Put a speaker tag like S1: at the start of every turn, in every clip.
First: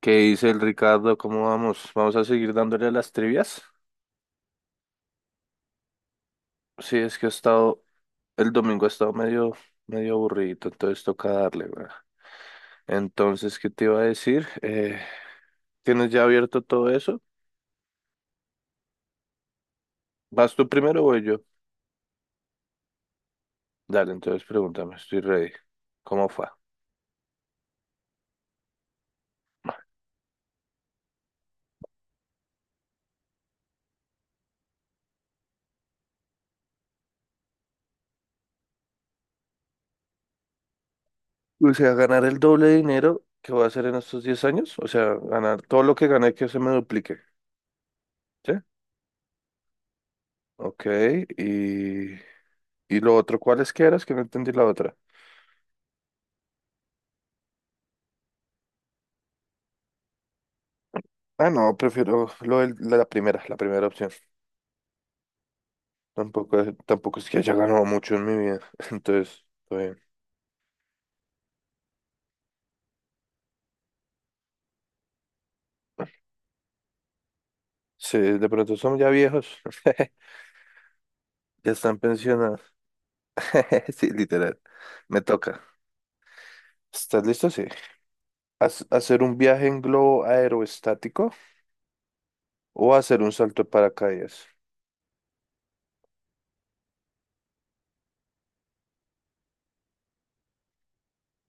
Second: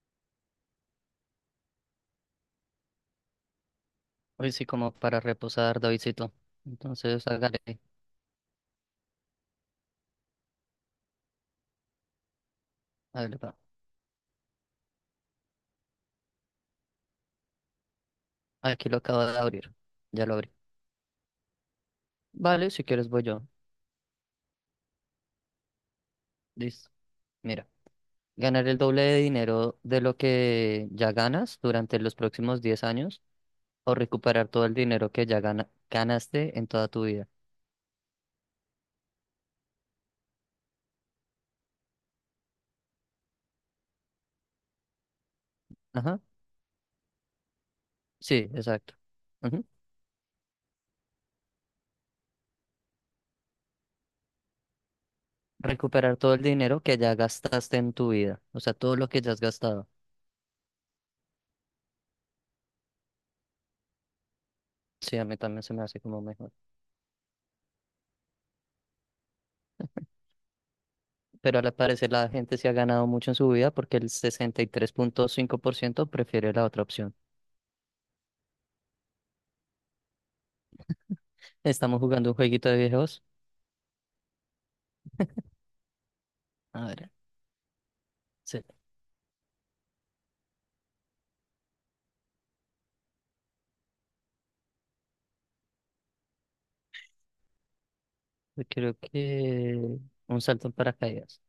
S1: ¿Qué dice el Ricardo? ¿Cómo vamos? ¿Vamos a seguir dándole a las trivias?
S2: Hoy sí como para reposar, Davidcito.
S1: Sí, es que
S2: Entonces,
S1: he
S2: hágale.
S1: estado, el domingo he estado medio, medio aburrido, entonces toca darle, ¿verdad?
S2: Hágale, pa.
S1: Entonces, ¿qué te iba a decir? ¿Tienes ya abierto todo eso?
S2: Aquí lo acabo de abrir. Ya lo abrí.
S1: ¿Vas tú primero o voy yo?
S2: Vale, si quieres voy yo.
S1: Dale, entonces pregúntame, estoy ready. ¿Cómo fue?
S2: Listo. Mira, ganar el doble de dinero de lo que ya ganas durante los próximos 10 años, o recuperar todo el dinero que ya ganaste en toda tu vida.
S1: O sea, ganar el doble de dinero que voy a hacer en estos 10 años, o sea, ganar todo lo que
S2: Ajá.
S1: gané que se me duplique,
S2: Sí,
S1: ¿sí?
S2: exacto. Ujú.
S1: Ok, y... ¿Y lo otro? ¿Cuáles que eras? Que no entendí la otra.
S2: Recuperar todo el dinero que ya gastaste en tu vida. O sea, todo lo que ya has gastado.
S1: Ah, no, prefiero lo del- la la primera opción.
S2: Sí, a mí también se me hace como mejor,
S1: Tampoco es que haya ganado mucho en mi vida. Entonces, está bien.
S2: pero al parecer la gente se ha ganado mucho en su vida porque el 63,5% prefiere la otra opción.
S1: Sí, de pronto son ya viejos. Ya están
S2: Estamos jugando un
S1: pensionados.
S2: jueguito de viejos.
S1: Sí, literal. Me toca.
S2: A ver,
S1: ¿Estás listo? Sí.
S2: se-
S1: ¿Hacer un viaje en globo aeroestático o hacer un salto de paracaídas?
S2: yo creo que un salto en paracaídas.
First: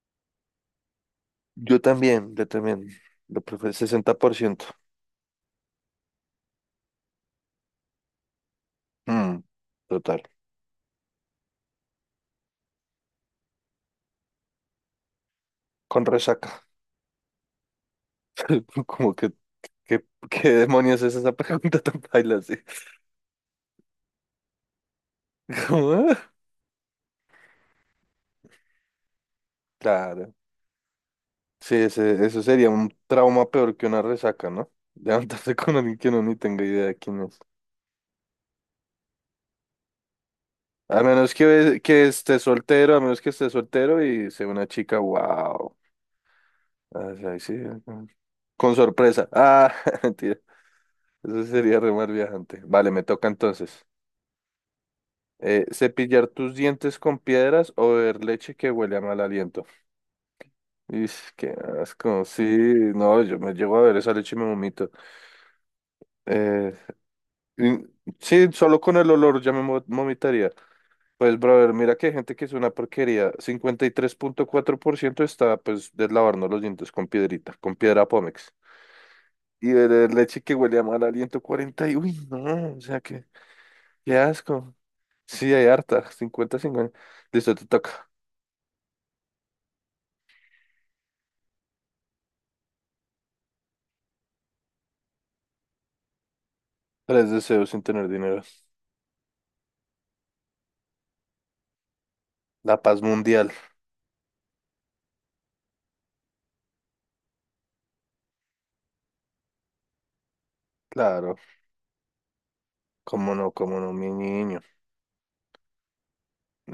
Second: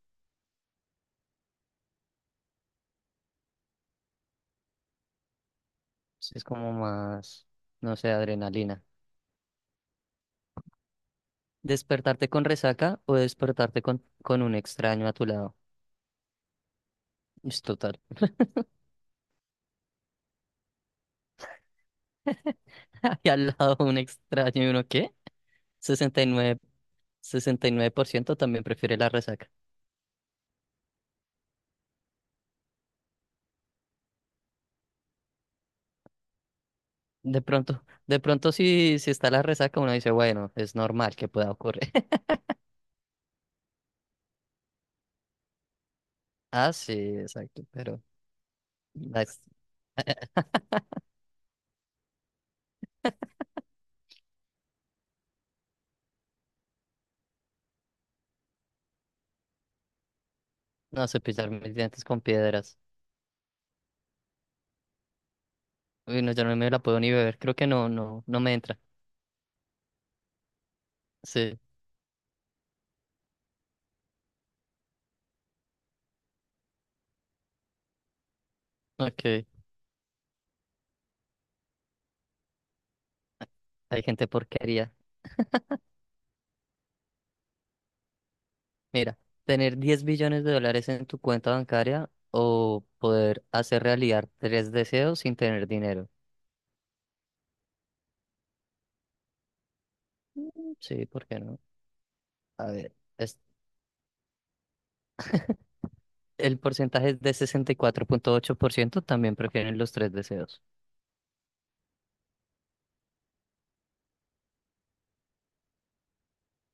S1: Yo también, yo también. Lo prefiero 60%.
S2: Sí, es como más, no sé, adrenalina.
S1: Mm, total.
S2: ¿Despertarte con resaca o despertarte con un extraño a tu lado?
S1: Con resaca.
S2: Es total.
S1: Como que ¿Qué, qué demonios es esa pregunta tan paila? Sí.
S2: Y al lado un extraño y uno, ¿qué?
S1: ¿Cómo?
S2: Sesenta sesenta y y nueve, 69% también prefiere la resaca.
S1: Claro. Sí, eso sería un trauma peor que una resaca, ¿no? Levantarse con alguien que no ni tenga idea de quién es.
S2: De pronto, si está la resaca, uno dice, bueno, es
S1: A
S2: normal que
S1: menos
S2: pueda
S1: que,
S2: ocurrir.
S1: que esté soltero, a menos que esté soltero y sea una chica, wow.
S2: Ah, sí,
S1: Ah, sí, ahí sí,
S2: exacto, pero
S1: ajá. Con sorpresa.
S2: las-
S1: Ah, mentira. Eso sería re mal viajante. Vale, me toca entonces. ¿Cepillar tus dientes con piedras o beber leche que huele a mal aliento?
S2: no
S1: Ish,
S2: cepillar
S1: qué
S2: mis dientes con
S1: asco. Sí,
S2: piedras.
S1: no, yo me llego a ver esa leche y me vomito.
S2: Uy, no, yo no me
S1: Eh,
S2: la puedo ni beber, creo que
S1: y-
S2: no, no, no
S1: sí,
S2: me entra.
S1: solo con el olor ya vomitaría. Pues,
S2: Sí,
S1: brother, mira que hay gente que es una porquería. 53,4% está, pues, deslavarnos los dientes con piedrita, con piedra Pómex.
S2: ok.
S1: Y beber leche que huele a mal aliento 40 y, uy, no, o sea, que,
S2: Hay
S1: qué
S2: gente
S1: asco.
S2: porquería.
S1: Sí, hay harta, 50 50. Listo, te toca.
S2: Mira, tener 10 billones de dólares en tu cuenta bancaria o poder hacer realidad tres deseos sin tener dinero.
S1: Tres deseos sin tener dinero.
S2: Mm, sí, ¿por qué no? A
S1: La
S2: ver,
S1: paz mundial,
S2: el porcentaje es de 64,8% también prefieren los tres deseos.
S1: claro. Cómo no, mi niño.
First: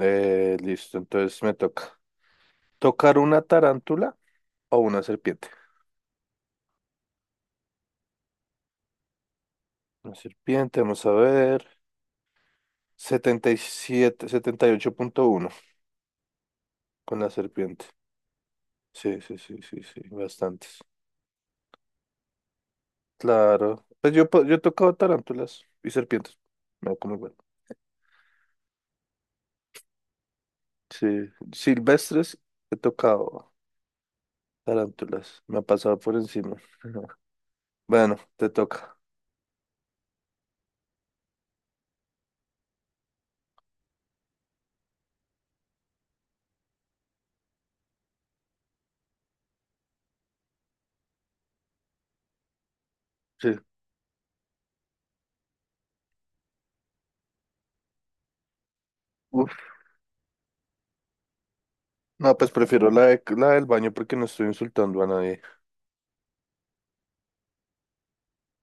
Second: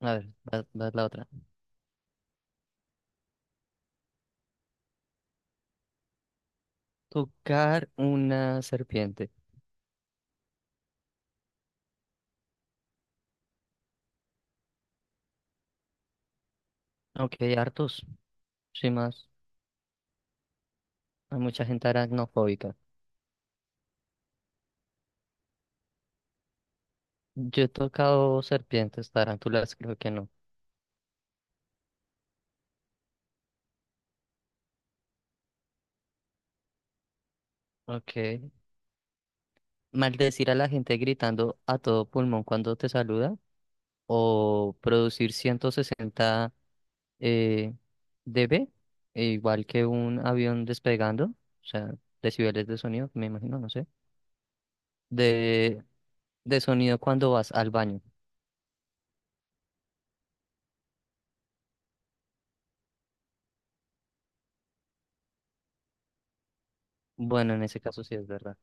S2: A ver, va, va
S1: Listo,
S2: la otra.
S1: entonces me toca. ¿Tocar una tarántula o una serpiente?
S2: Tocar una serpiente.
S1: Una serpiente, vamos a ver. 78,1 con la
S2: Aunque hay
S1: serpiente.
S2: hartos, sin
S1: Sí,
S2: más.
S1: sí, sí, sí, sí, bastantes.
S2: Hay mucha gente aracnofóbica.
S1: Claro. Pues yo he tocado tarántulas y serpientes. Me da como igual.
S2: Yo he tocado serpientes, tarántulas, creo que no.
S1: Sí, silvestres he tocado tarántulas. Me ha pasado por encima. Bueno,
S2: Ok.
S1: te toca.
S2: Maldecir a la gente gritando a todo pulmón cuando te saluda. O producir 160, eh, dB, e igual que un avión despegando. O sea, decibeles de sonido, me
S1: Sí.
S2: imagino, no sé. De, de sonido cuando vas al baño.
S1: Uf. No, pues prefiero la del baño porque no estoy insultando a nadie.
S2: Bueno, en ese caso sí es verdad.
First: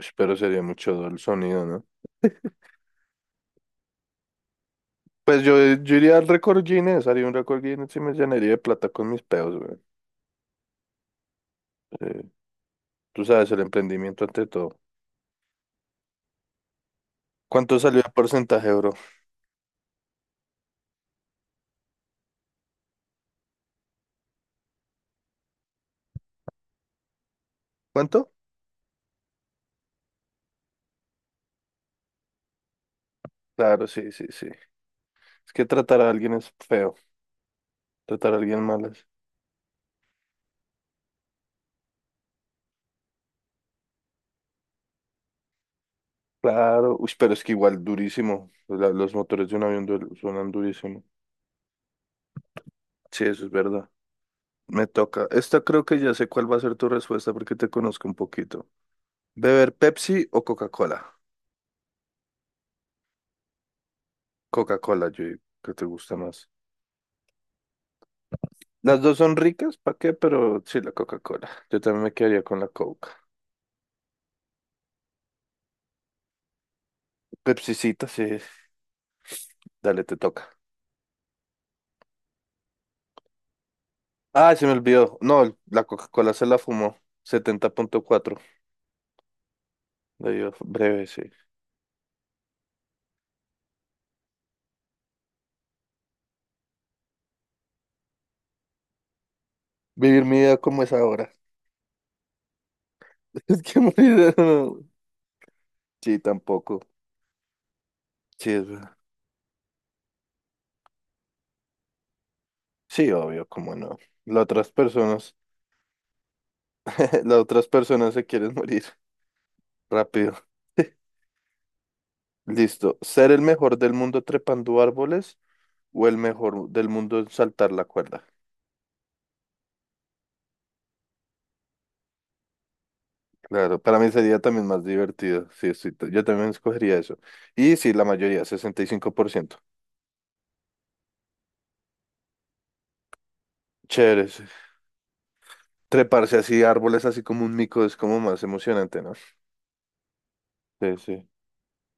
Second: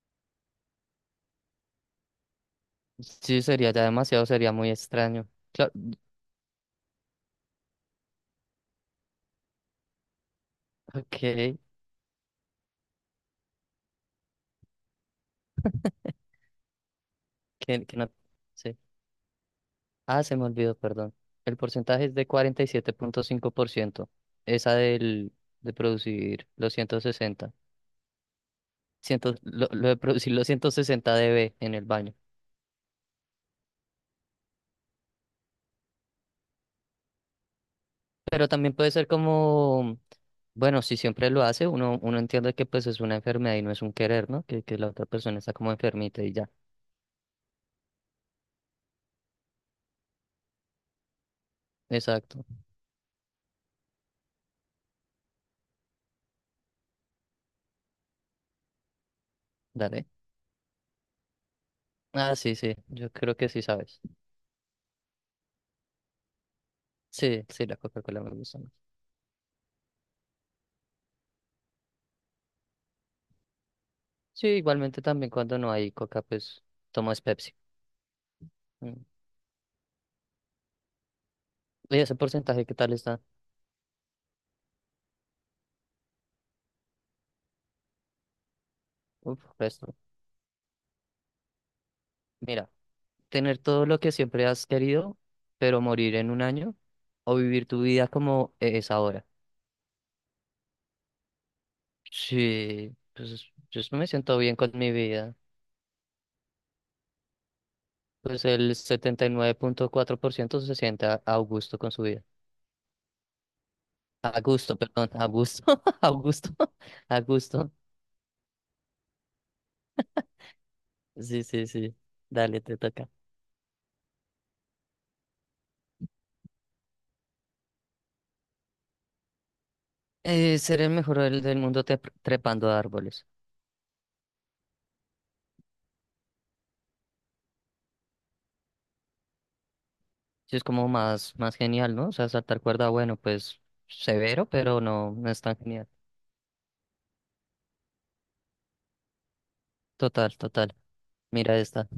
S1: Ush, pero sería el sonido, ¿no?
S2: Sí, sería ya demasiado, sería muy extraño.
S1: Pues yo,
S2: Claro,
S1: yo iría al récord Guinness, haría un récord Guinness y me llenaría de plata con mis peos, güey.
S2: ok, que,
S1: Eh, tú sabes, el emprendimiento ante todo. ¿Cuánto
S2: que
S1: salió el
S2: no
S1: porcentaje,
S2: sí.
S1: bro?
S2: Ah, se me olvidó, perdón. El porcentaje es de 47,5%. Esa del de producir los
S1: ¿Cuánto?
S2: Lo de producir los 160 dB en el baño.
S1: Claro, sí, sí, sí. Es que tratar a alguien es feo, tratar a
S2: Pero
S1: alguien
S2: también
S1: mal
S2: puede
S1: es...
S2: ser como, bueno, si siempre lo hace, uno entiende que pues es una enfermedad y no es un querer, ¿no? Que la otra persona está como enfermita y ya.
S1: Claro, uy, pero es que igual durísimo. Los motores de un avión suenan durísimo.
S2: Exacto.
S1: Sí, eso es verdad. Me toca. Esta creo que ya sé cuál va a ser tu respuesta porque te conozco un poquito. ¿Beber
S2: Dale.
S1: Pepsi o Coca-Cola?
S2: Ah, sí, sí. Yo creo que sí sabes.
S1: Coca-Cola, yo digo que te gusta más.
S2: Sí, sí, la Coca-Cola me gusta más.
S1: Las dos son ricas, ¿para qué? Pero sí, la Coca-Cola. Yo también me quedaría con la Coca.
S2: Sí, igualmente también cuando no hay Coca, pues tomo es Pepsi.
S1: Pepsicita, sí.
S2: Mm.
S1: Dale, te toca.
S2: ¿Y ese porcentaje qué tal está?
S1: Ah, se me olvidó. No, la Coca-Cola se la fumó. 70,4.
S2: Uf, resto.
S1: Le dio breve, sí.
S2: Mira, tener todo lo que siempre has querido, pero morir en un año, o vivir tu vida como es ahora.
S1: Vivir mi vida como es ahora.
S2: Sí, pues
S1: Es que
S2: yo me
S1: morir.
S2: siento bien con
S1: No.
S2: mi vida.
S1: Sí, tampoco.
S2: Pues
S1: Sí, es
S2: el
S1: verdad.
S2: 79,4% se siente a gusto con su vida.
S1: Sí, obvio, cómo no.
S2: A
S1: Las otras
S2: gusto, perdón, a
S1: personas,
S2: gusto, a gusto, a
S1: las otras
S2: gusto.
S1: personas se quieren morir rápido.
S2: Sí, sí, sí. Dale, te
S1: Listo.
S2: toca.
S1: Ser el mejor del mundo trepando árboles o el mejor del mundo en saltar la cuerda.
S2: Ser el mejor del mundo trepando a árboles.
S1: Claro, para mí sería también más divertido. Sí, yo también escogería eso. Y sí, la mayoría, 65%.
S2: Sí, es como más, más genial, ¿no? O sea, saltar cuerda, bueno, pues
S1: Chévere. Sí.
S2: severo, pero no, no es tan genial.
S1: Treparse así, árboles así como un mico es como más emocionante, ¿no?
S2: Total, total.
S1: Sí, sí.
S2: Mira esta.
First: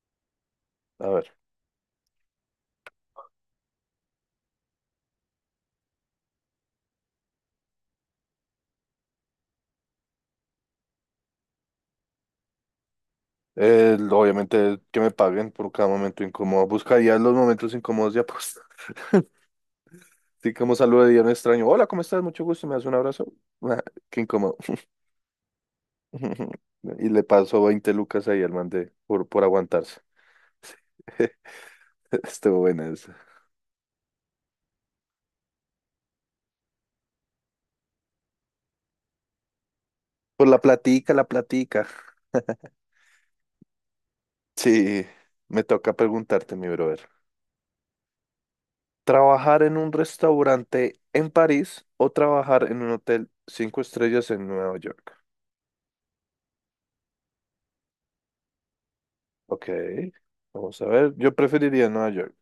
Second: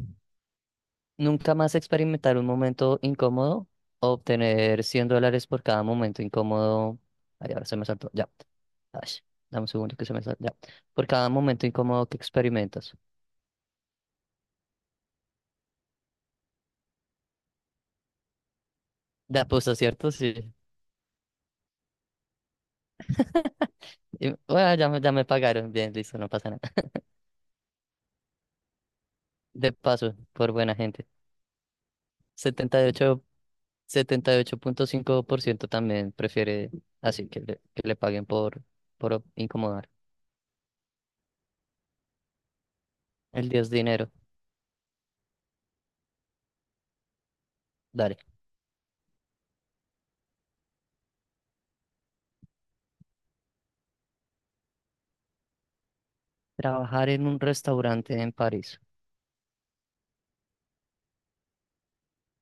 S1: A ver.
S2: Nunca más experimentar un momento incómodo o obtener $100 por cada momento incómodo. Ay, ahora se me saltó. Ya. Ay, dame un segundo que se me saltó. Ya. Por cada momento incómodo que experimentas.
S1: Obviamente que me paguen por cada momento incómodo. Buscaría los momentos incómodos de aposta.
S2: De apuesta, ¿cierto? Sí.
S1: Así como saludaría a un extraño. Hola, ¿cómo estás? Mucho gusto. ¿Me das un abrazo? Ah, qué
S2: Y,
S1: incómodo.
S2: bueno, ya me pagaron. Bien, listo, no pasa nada.
S1: Y le paso 20 lucas ahí al man por
S2: De
S1: aguantarse.
S2: paso, por buena gente.
S1: Estuvo
S2: setenta
S1: buena
S2: y
S1: esa.
S2: ocho 78,5% también prefiere, así que le paguen por incomodar.
S1: Pues la platica, la platica.
S2: El diez dinero.
S1: Sí, me toca preguntarte, mi brother.
S2: Dale.
S1: ¿Trabajar en un restaurante en París o trabajar en un hotel 5 estrellas en Nueva York?
S2: Trabajar en un restaurante en París.
S1: Ok, vamos a ver. Yo preferiría Nueva York.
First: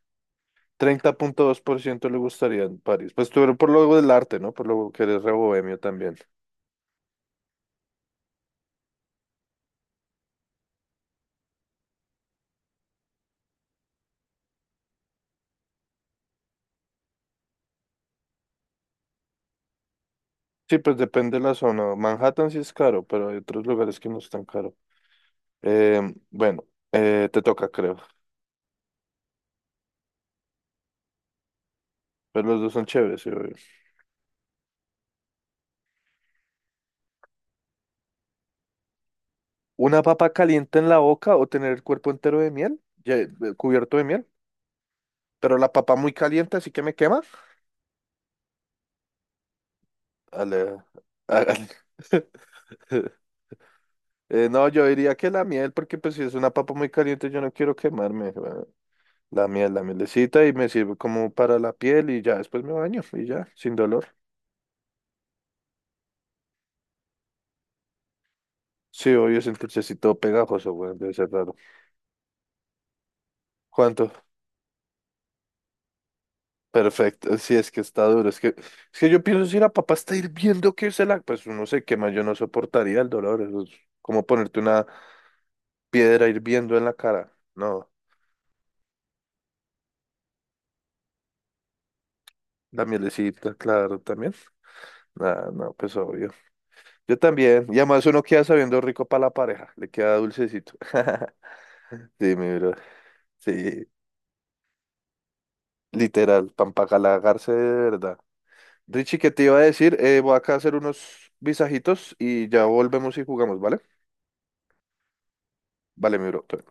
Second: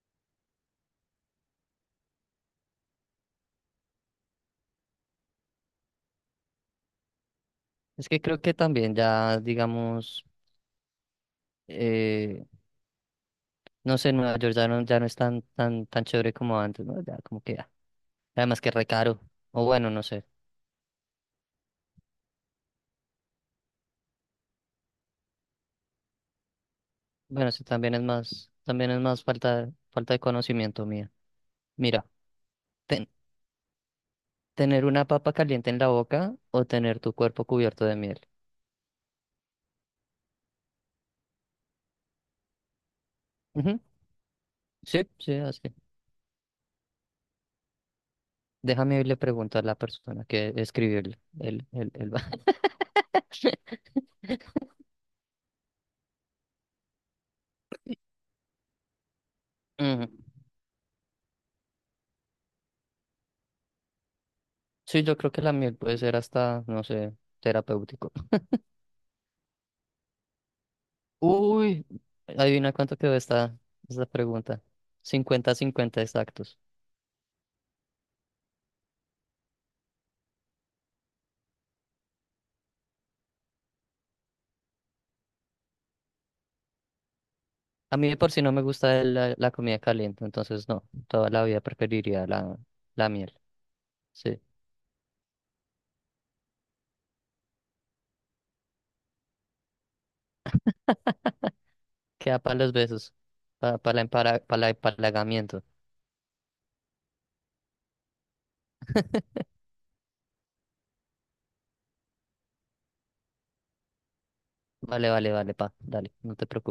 S1: 30,2% le gustaría en París. Pues tú eres por lo del arte, ¿no? Por lo que eres re bohemio también.
S2: Es que creo que también ya, digamos, eh, no sé, Nueva York ya no es tan, tan, tan chévere como antes, ¿no? Ya como que ya. Además que re caro. O bueno, no sé.
S1: Sí, pues depende de la zona. Manhattan sí es caro, pero hay otros lugares que no es tan caro. Eh, bueno, te
S2: Bueno, eso
S1: toca, creo.
S2: también es más falta de conocimiento mía. Mira,
S1: Pero los dos son
S2: ten-
S1: chéveres, sí, obvio.
S2: tener una papa caliente en la boca o tener tu cuerpo cubierto de miel.
S1: Una papa caliente en la boca o tener el cuerpo entero de miel, ya, cubierto de miel,
S2: Sí, sí,
S1: pero la
S2: así.
S1: papa muy caliente, así que me quema.
S2: Déjame irle preguntar a la persona que
S1: Ale-
S2: escribió el, el,
S1: hágale.
S2: el, el... ba-
S1: No, yo diría que la miel, porque pues si es una papa muy caliente, yo no quiero quemarme. Bueno, la miel, la
S2: Ujú.
S1: mielecita y me sirve como para la piel y ya después me baño y ya, sin dolor.
S2: Sí, yo creo que la miel puede ser hasta, no sé, terapéutico.
S1: Sí, obvio, es un dulcecito pegajoso, bueno, debe ser raro.
S2: Uy, adivina cuánto quedó esta
S1: ¿Cuánto?
S2: pregunta. 50-50 exactos.
S1: Perfecto, sí, es que está duro. Es que yo pienso si la papá está hirviendo que pues uno se quema, yo no soportaría el dolor. Eso es como ponerte una piedra hirviendo en la cara. No,
S2: A mí de por si no me gusta la comida caliente, entonces no, toda la vida preferiría la,
S1: la
S2: la miel.
S1: mielecita, claro, también.
S2: Sí,
S1: Ah, no, pues obvio. Yo también. Y además uno queda sabiendo rico para la pareja, le queda dulcecito. Sí,
S2: queda para
S1: mi
S2: los
S1: bro.
S2: besos, para,
S1: Sí,
S2: para, el empara- para el empalagamiento.
S1: literal, pan de verdad. Richie, ¿qué te iba a decir? Voy acá a hacer unos visajitos y ya volvemos y jugamos, ¿vale?
S2: Vale, vale, vale, pa, dale,
S1: Vale, mi
S2: no
S1: bro.
S2: te preocupes.